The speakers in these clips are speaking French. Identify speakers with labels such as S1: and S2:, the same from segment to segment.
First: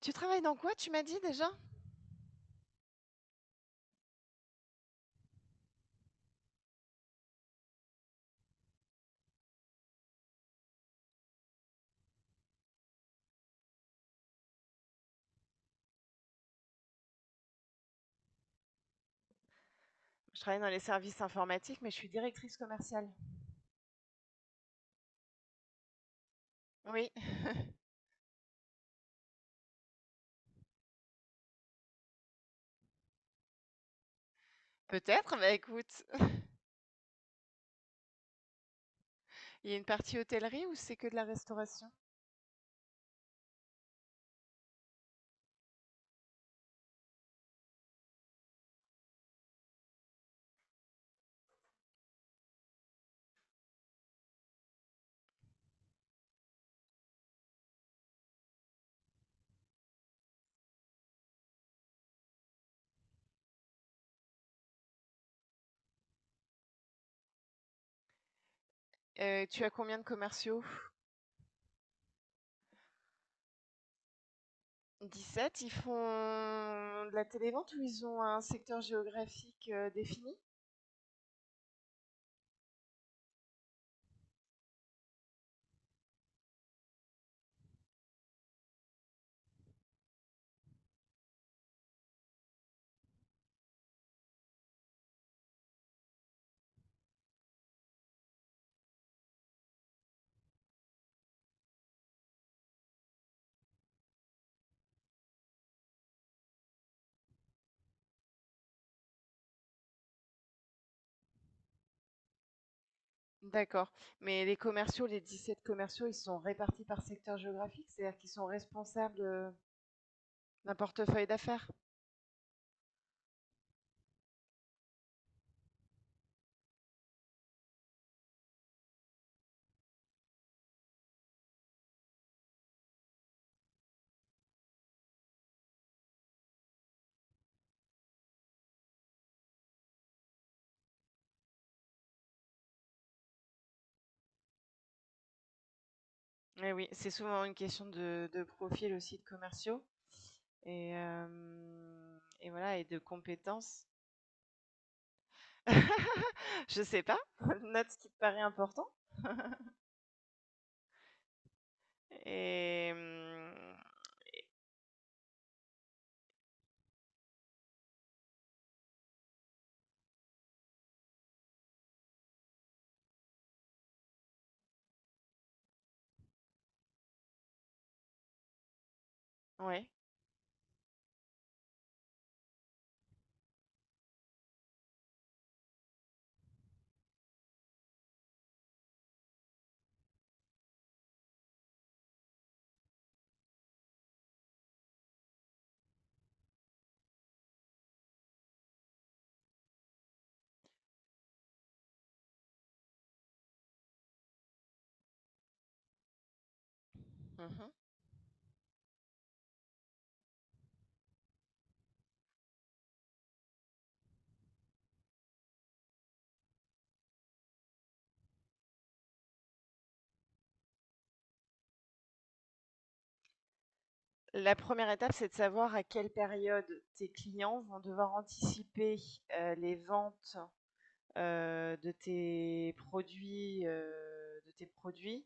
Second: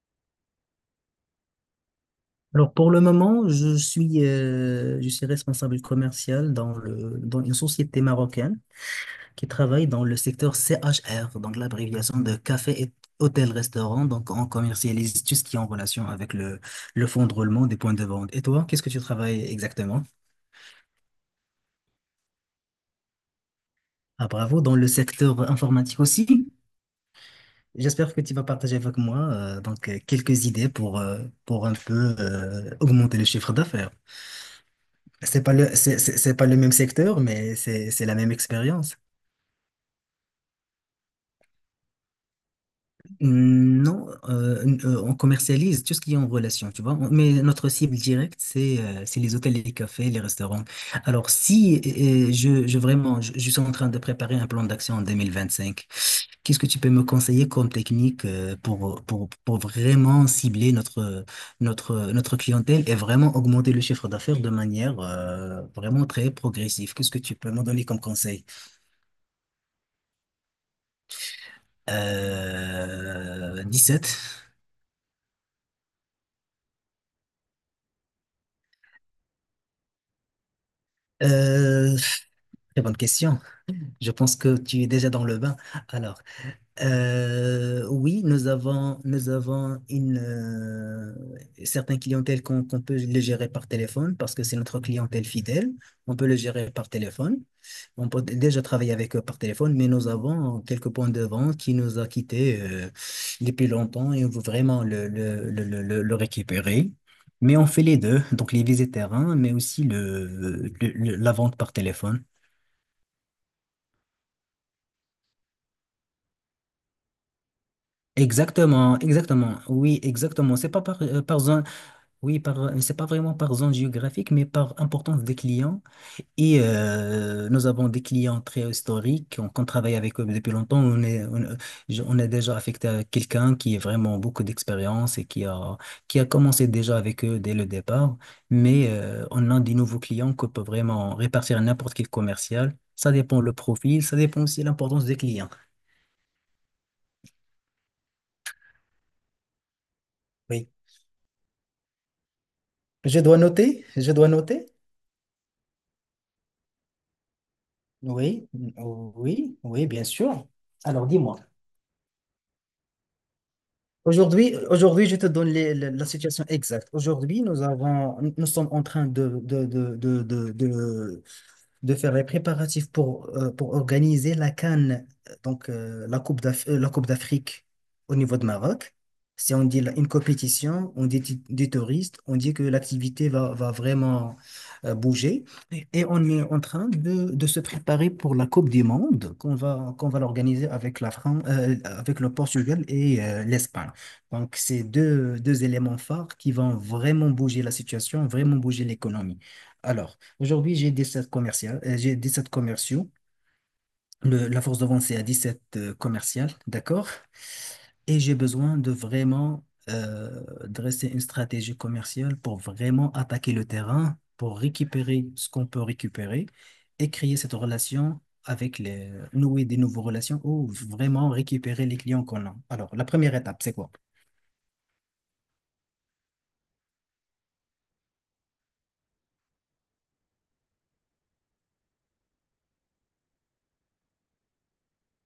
S1: Tu travailles dans quoi, tu m'as dit déjà?
S2: Alors pour le moment, je suis responsable commercial dans dans une société marocaine qui travaille dans le secteur CHR, donc l'abréviation de café et hôtel-restaurant. Donc on commercialise tout ce qui est en relation avec le fonds de roulement des points de vente. Et toi, qu'est-ce que tu travailles exactement?
S1: Je travaille dans les services informatiques, mais je suis directrice commerciale.
S2: Ah bravo, dans le secteur informatique aussi.
S1: Oui,
S2: J'espère que tu vas partager avec moi quelques idées pour un peu augmenter le chiffre d'affaires.
S1: peut-être, bah écoute,
S2: C'est pas le même secteur, mais c'est la même expérience.
S1: il y a une partie hôtellerie ou c'est que de la restauration?
S2: Non, n- On commercialise tout ce qui est en relation, tu vois. Mais notre cible directe, c'est les hôtels, les cafés, les restaurants. Alors, si je Vraiment, je suis en train de préparer un plan d'action en 2025. Qu'est-ce que tu peux me conseiller comme technique pour vraiment cibler notre clientèle et vraiment augmenter le chiffre d'affaires de manière vraiment très progressive? Qu'est-ce que tu peux me donner comme conseil?
S1: Tu as combien de commerciaux?
S2: Euh, sept.
S1: 17. Ils font de la télévente ou ils ont un secteur géographique défini?
S2: Euh, très bonne question. Je pense que tu es déjà dans le bain. Alors, oui, nous avons une certaines clientèles qu'on peut les gérer par téléphone parce que c'est notre clientèle fidèle. On peut les gérer par téléphone. On peut déjà travailler avec eux par téléphone, mais nous avons quelques points de vente qui nous a quittés depuis longtemps et on veut vraiment le récupérer. Mais on fait les deux, donc les visites terrain, mais aussi la vente par téléphone.
S1: D'accord. Mais les commerciaux, les 17 commerciaux, ils sont répartis par secteur géographique, c'est-à-dire qu'ils sont
S2: Exactement,
S1: responsables
S2: exactement, oui, exactement. C'est
S1: d'un
S2: pas par,
S1: portefeuille
S2: par zone.
S1: d'affaires.
S2: Oui, par, c'est pas vraiment par zone géographique, mais par importance des clients. Et nous avons des clients très historiques, qu'on travaille avec eux depuis longtemps. On est déjà affecté à quelqu'un qui a vraiment beaucoup d'expérience et qui a commencé déjà avec eux dès le départ. Mais on a des nouveaux clients qu'on peut vraiment répartir à n'importe quel commercial. Ça dépend le profil, ça dépend aussi de l'importance des clients.
S1: Eh oui, c'est souvent une question de profil aussi de commerciaux.
S2: Oui.
S1: Et hem et voilà et de
S2: Je dois
S1: compétences.
S2: noter, je dois noter.
S1: Je sais pas, note ce qui te paraît
S2: Oui,
S1: important
S2: oui, oui, bien sûr. Alors dis-moi.
S1: et mmh,
S2: Aujourd'hui, je te donne la situation exacte. Aujourd'hui, nous sommes en train de faire les préparatifs pour organiser la CAN, la Coupe d'Afrique au niveau de Maroc. Si on dit
S1: ouais.
S2: une compétition, on dit des touristes, on dit que l'activité va vraiment bouger. Et on est en train de se préparer pour la Coupe du Monde qu'on va l'organiser avec la France, avec le Portugal et l'Espagne. Donc, c'est deux éléments phares qui vont vraiment bouger la situation, vraiment bouger l'économie. Alors, aujourd'hui, j'ai 17 commerciales, j'ai sept commerciaux. Le- la force de vente, c'est à 17 commerciales, d'accord?
S1: Mmh.
S2: Et j'ai besoin de vraiment euh, dresser une stratégie commerciale pour vraiment attaquer le terrain, pour récupérer ce qu'on peut récupérer et créer cette relation avec les, nouer des nouvelles relations ou vraiment récupérer les clients qu'on a. Alors, la première étape, c'est quoi?
S1: La première étape, c'est de savoir à quelle période tes clients vont devoir anticiper, les ventes, de tes produits, de tes produits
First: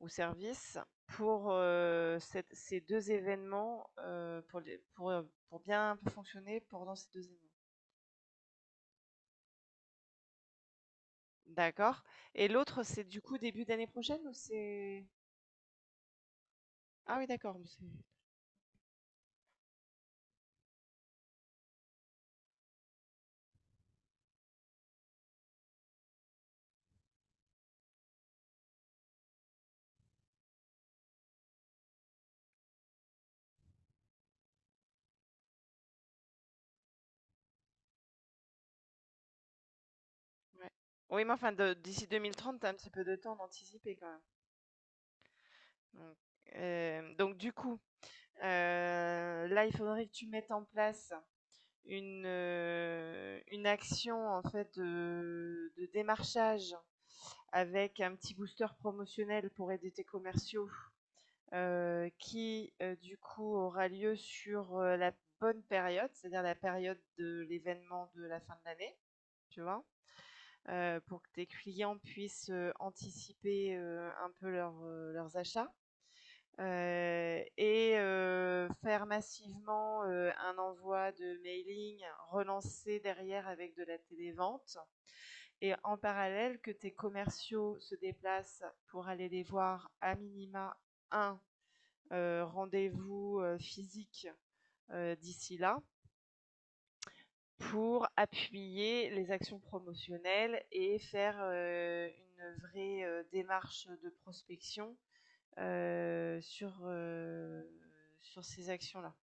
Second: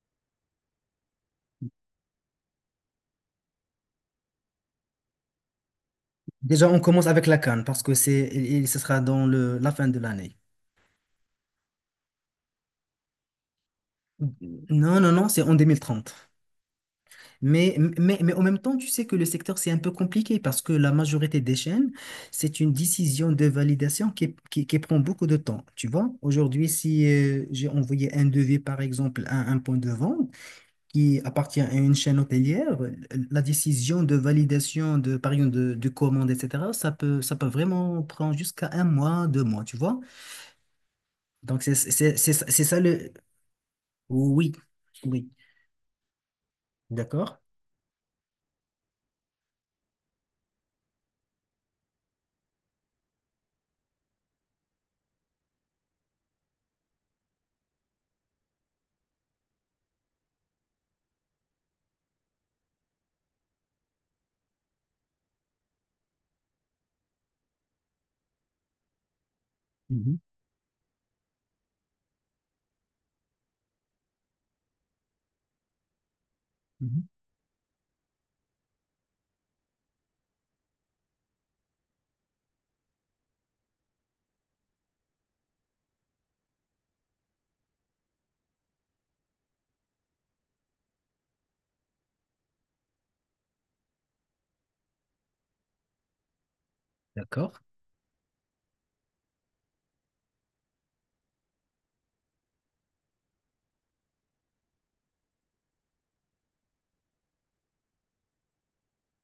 S1: ou services pour, cette ces 2 événements, pour bien fonctionner
S2: Déjà, on
S1: pendant
S2: commence
S1: ces 2
S2: avec la
S1: événements.
S2: CAN parce que et ce sera dans la fin de l'année.
S1: D'accord. Et l'autre, c'est du coup début d'année prochaine ou
S2: Non,
S1: c'est
S2: non, non, c'est en 2030.
S1: ah oui d'accord, mais c'est
S2: Mais en même temps, tu sais que le secteur, c'est un peu compliqué parce que la majorité des chaînes, c'est une décision de validation qui prend beaucoup de temps. Tu vois, aujourd'hui, si j'ai envoyé un devis, par exemple, à un point de vente qui appartient à une chaîne hôtelière, la décision de validation de, par exemple, de commande, etc., ça peut vraiment prendre jusqu'à 1 mois, 2 mois, tu vois.
S1: ouais. Oui, mais enfin
S2: Donc,
S1: de d'ici 2030,
S2: c'est
S1: tu as un
S2: ça
S1: petit peu
S2: le...
S1: de temps d'anticiper quand même.
S2: Oui, oui,
S1: Donc, hem, donc
S2: d'accord.
S1: du coup, là, il faudrait que tu mettes en place une action en fait de démarchage avec un petit booster promotionnel pour aider tes commerciaux. Du coup aura lieu sur, la bonne période, c'est-à-dire la période de l'événement de la fin de l'année, tu vois?
S2: Mhm,
S1: Pour que tes clients puissent, anticiper, un peu leurs, leurs achats,
S2: mhm.
S1: et faire massivement, un envoi de mailing, relancer derrière avec de la télévente et en parallèle que tes commerciaux se déplacent pour aller les voir à minima un rendez-vous physique d'ici là
S2: D'accord,
S1: pour appuyer les actions promotionnelles et faire une vraie démarche de prospection euh, sur, euh, sur ces actions-là.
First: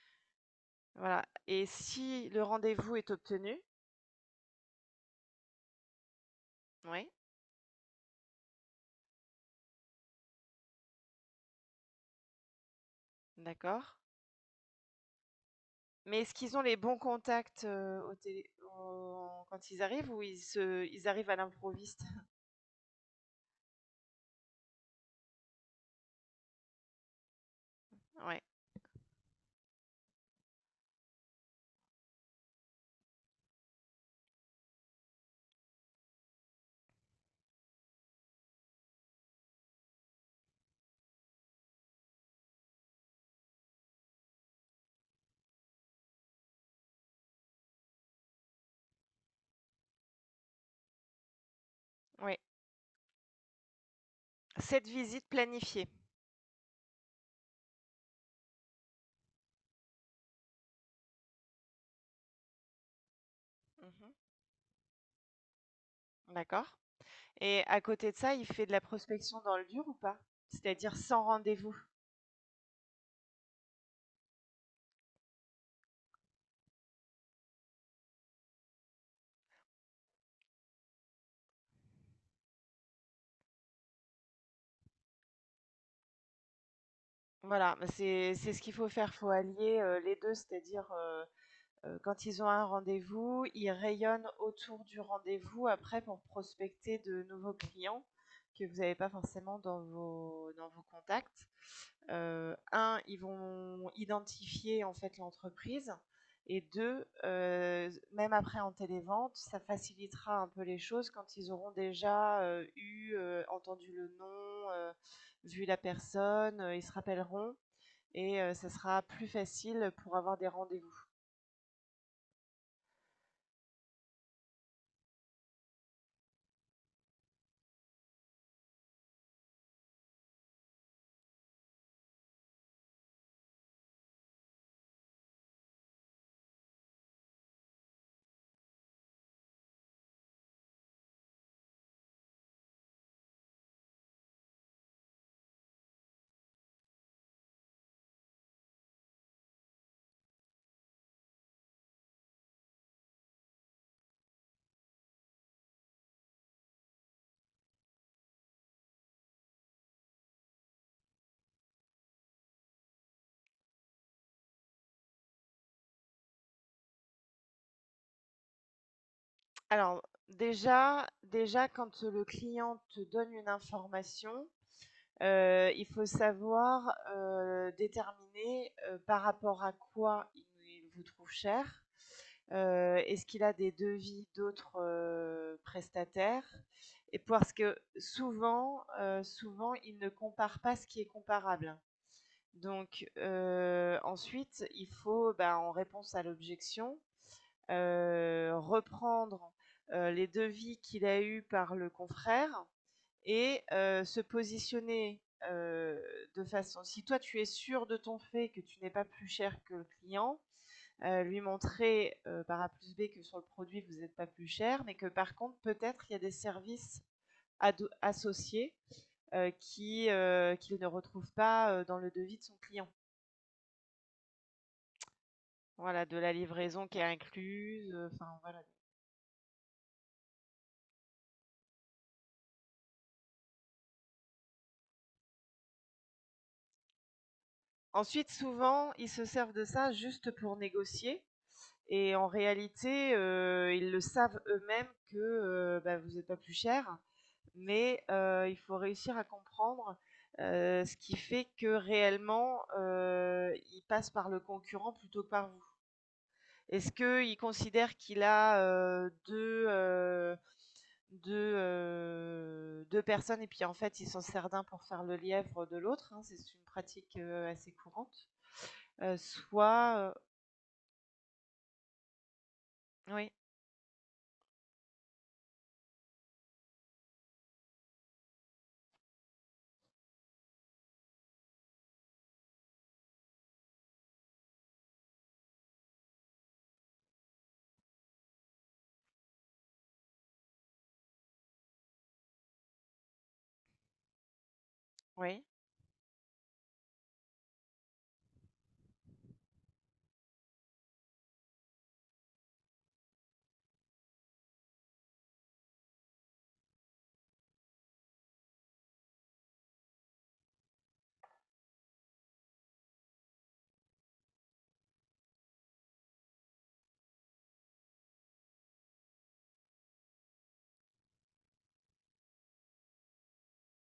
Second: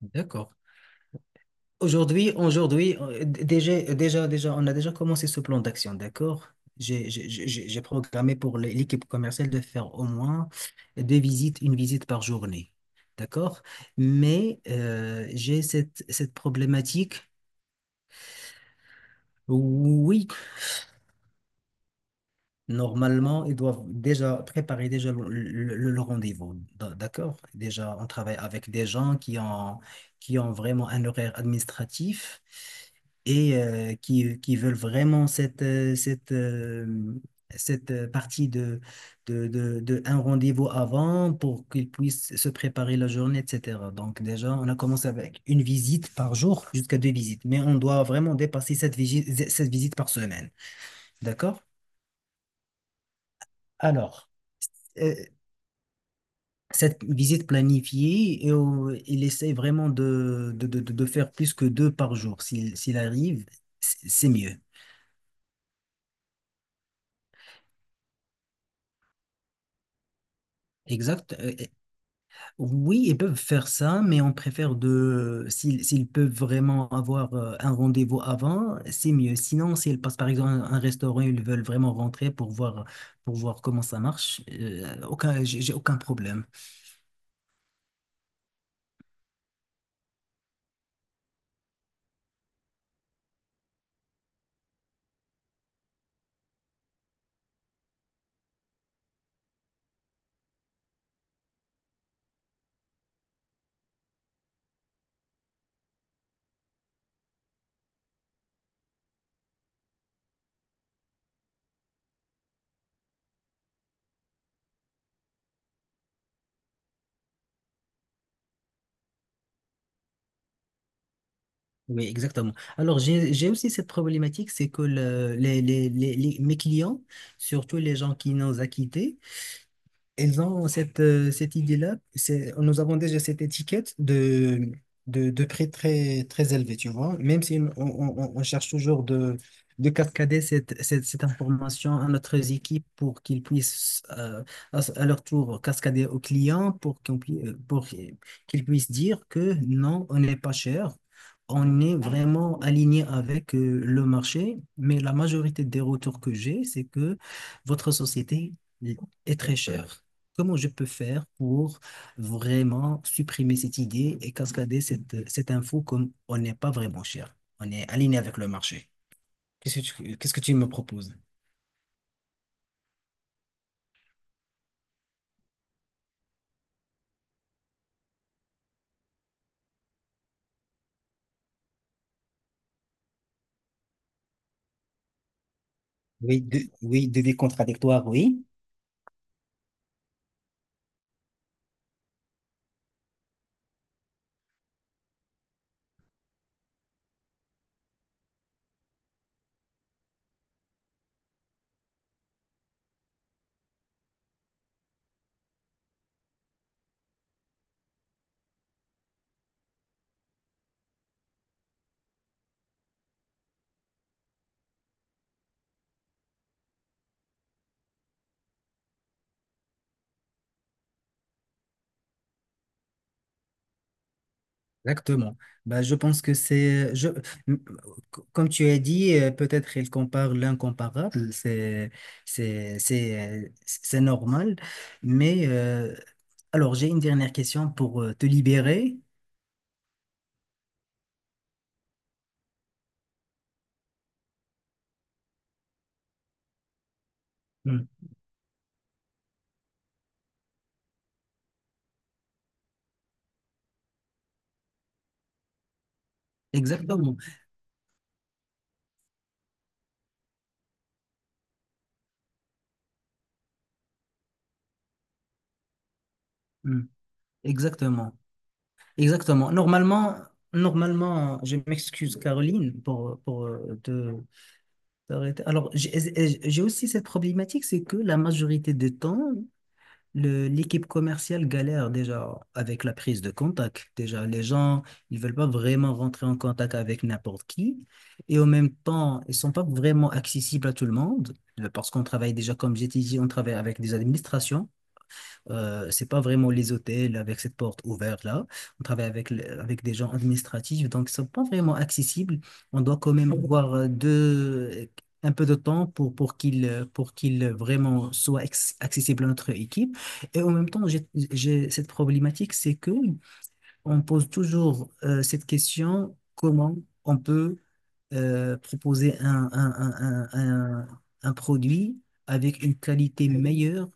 S2: d'accord.
S1: Voilà. Et si le rendez-vous
S2: Aujourd'hui,
S1: est obtenu,
S2: déjà, on a déjà commencé ce plan d'action, d'accord?
S1: oui,
S2: J'ai programmé pour l'équipe commerciale de faire au moins 2 visites, 1 visite par journée, d'accord?
S1: d'accord.
S2: Mais j'ai
S1: Mais
S2: cette
S1: est-ce qu'ils ont les bons
S2: problématique.
S1: contacts quand ils arrivent ou
S2: Oui,
S1: ils, se- ils arrivent à l'improviste.
S2: normalement, ils doivent déjà préparer déjà le rendez-vous, d'accord? Déjà, on travaille
S1: Oui,
S2: avec des gens qui ont vraiment un horaire administratif et qui veulent vraiment cette partie de un rendez-vous avant pour qu'ils puissent se préparer la journée, etc. Donc déjà, on a commencé avec 1 visite par jour jusqu'à 2 visites, mais on doit vraiment dépasser cette visite par semaine, d'accord?
S1: oui.
S2: Alors,
S1: Cette
S2: euh,
S1: visite planifiée.
S2: cette visite planifiée et il essaie vraiment faire plus que deux par jour. S'il arrive,
S1: Mhm.
S2: c'est mieux.
S1: D'accord. Et à côté de ça, il fait de la prospection dans le dur ou pas? C'est-à-dire sans
S2: Exact.
S1: rendez-vous?
S2: Oui, ils peuvent faire ça, mais on préfère de, s'ils peuvent vraiment avoir un rendez-vous avant, c'est mieux. Sinon, s'ils passent par exemple à un, restaurant, ils veulent vraiment rentrer pour voir comment ça marche, aucun, j'ai aucun problème.
S1: Voilà, bah, c'est ce qu'il faut faire. Faut allier, les 2, c'est-à-dire, quand ils ont un rendez-vous, ils rayonnent autour du rendez-vous après pour prospecter de nouveaux clients que vous n'avez pas forcément dans vos contacts. Un, ils vont identifier en fait l'entreprise. Et deux, même après en télévente, ça facilitera un peu les choses quand ils auront déjà entendu le nom, vu la personne, ils se rappelleront et ça sera plus facile pour avoir des rendez-vous.
S2: Oui, exactement. Alors, j'ai aussi cette problématique, c'est que mes clients, surtout les gens qui nous ont quittés, elles ont cette idée-là. C'est, nous avons déjà cette étiquette de prix très, très élevé, tu vois. Même si on cherche toujours de cascader cette information à notre équipe pour qu'ils puissent, à leur tour, cascader aux clients pour qu'ils puissent dire que non, on n'est pas cher. On est vraiment aligné avec le marché, mais la majorité des retours que j'ai, c'est que votre société est très chère. Comment je peux faire pour vraiment supprimer cette idée et cascader cette info comme on n'est pas vraiment cher? On est aligné avec le marché.
S1: Alors
S2: Qu'est-ce que tu me
S1: déjà,
S2: proposes?
S1: déjà quand le client te donne une information, il faut savoir déterminer par rapport à quoi il vous trouve cher. Est-ce qu'il a des devis d'autres prestataires?
S2: Oui,
S1: Et
S2: devis
S1: parce que
S2: contradictoire, oui.
S1: souvent, souvent, il ne compare pas ce qui est comparable. Donc ensuite, il faut, bah, en réponse à l'objection, reprendre les devis qu'il a eus par le confrère et se positionner euh, de façon. Si toi tu es sûr de ton fait que tu n'es pas plus cher que le client, lui montrer par A plus B que sur le produit vous n'êtes pas plus cher, mais que par contre peut-être il y a des services associés qui qu'il ne retrouve pas dans le devis de son client.
S2: Exactement. Bah, je
S1: Voilà, de
S2: pense
S1: la
S2: que
S1: livraison
S2: c'est,
S1: qui est
S2: je, m-
S1: incluse.
S2: c-
S1: Enfin
S2: comme
S1: voilà.
S2: tu as dit, peut-être il compare l'incomparable, c'est normal. Mais alors, j'ai une dernière question pour te
S1: Ensuite, souvent,
S2: libérer.
S1: ils se servent de ça juste pour négocier. Et en réalité, ils le savent eux-mêmes que bah, vous n'êtes pas plus cher,
S2: Mm.
S1: mais il faut réussir à comprendre ce qui fait que réellement, il passe par le concurrent plutôt que par vous. Est-ce
S2: Exactement.
S1: qu'il considère qu'il a deux, deux personnes et puis en fait, il s'en sert d'un pour faire le lièvre de l'autre hein, c'est une
S2: Mm.
S1: pratique assez
S2: Exactement.
S1: courante. Euh,
S2: Exactement.
S1: soit... euh,
S2: Normalement, normalement, je m'excuse, Caroline,
S1: oui,
S2: pour te t'arrêter. Alors, j'ai aussi cette problématique, c'est que la majorité des temps, l'équipe commerciale galère déjà avec la prise de contact. Déjà, les gens, ils veulent pas vraiment rentrer en contact avec n'importe qui. Et en même temps, ils sont pas vraiment accessibles à tout le monde. Euh, parce qu'on travaille déjà, comme j'ai dit, on travaille avec des administrations.
S1: oui.
S2: C'est pas vraiment les hôtels avec cette porte ouverte là. On travaille avec, avec des gens administratifs, donc ils sont pas vraiment accessibles. On doit quand même avoir un peu de temps pour, pour qu'ils vraiment soient accessibles à notre équipe. Et en même temps, j'ai cette problématique, c'est que on pose toujours cette question, comment on peut proposer un produit avec une qualité meilleure,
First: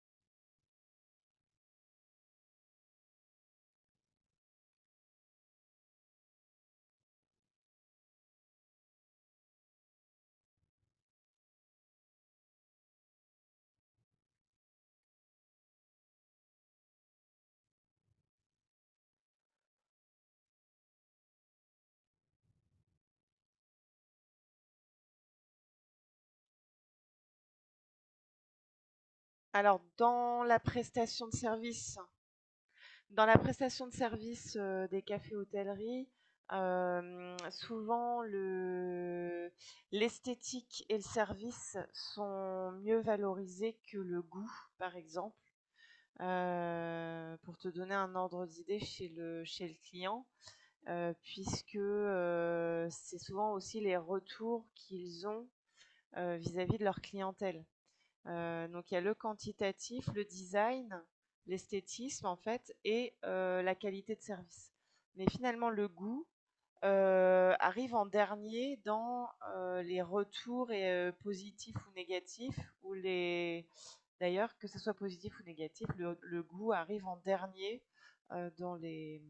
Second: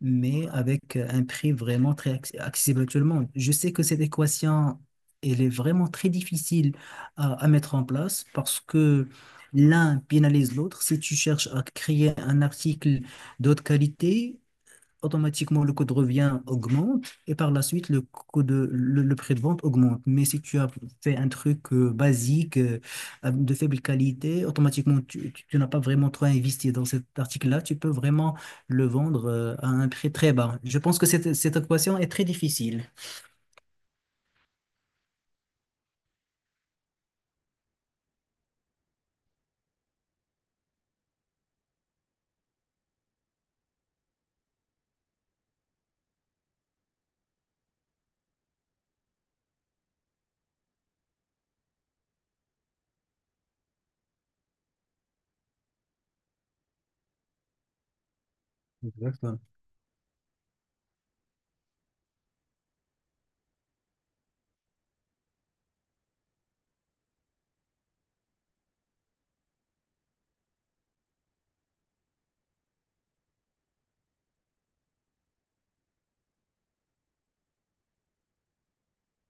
S2: mais avec un prix vraiment très accessible à tout le monde. Je sais que cette équation, elle est vraiment très difficile à mettre en place parce que l'un pénalise l'autre. Si tu cherches à créer un article d'autre qualité, automatiquement le code revient augmente et par la suite le prix de vente augmente. Mais si tu as fait un truc basique de faible qualité, automatiquement tu n'as pas vraiment trop investi dans cet article-là, tu peux vraiment le vendre à
S1: Alors
S2: un prix très
S1: dans la
S2: bas. Je pense que
S1: prestation de
S2: cette équation
S1: service
S2: est très difficile.
S1: des cafés-hôtelleries, hem, souvent le l'esthétique et le service sont mieux valorisés que le goût, par exemple. Pour te donner un ordre d'idée chez le client, puisque, c'est souvent aussi les retours qu'ils ont, vis-à-vis de leur clientèle. Donc il y a le
S2: Exactement.
S1: quantitatif, le design, l'esthétisme en fait et la qualité de service. Mais finalement le goût, arrive en dernier dans, les retours et positifs ou négatifs ou les d'ailleurs que ce soit positif ou négatif, le goût arrive en dernier, dans les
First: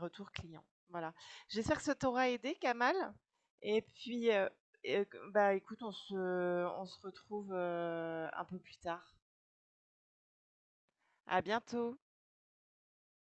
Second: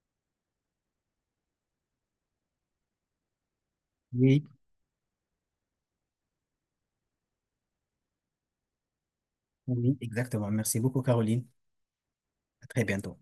S1: retours clients. Voilà. J'espère que ça t'aura aidé Kamal et puis,
S2: Oui,
S1: et bah, écoute on se retrouve, un peu plus tard.
S2: oui, exactement. Merci beaucoup,
S1: À
S2: Caroline.
S1: bientôt.
S2: À très bientôt.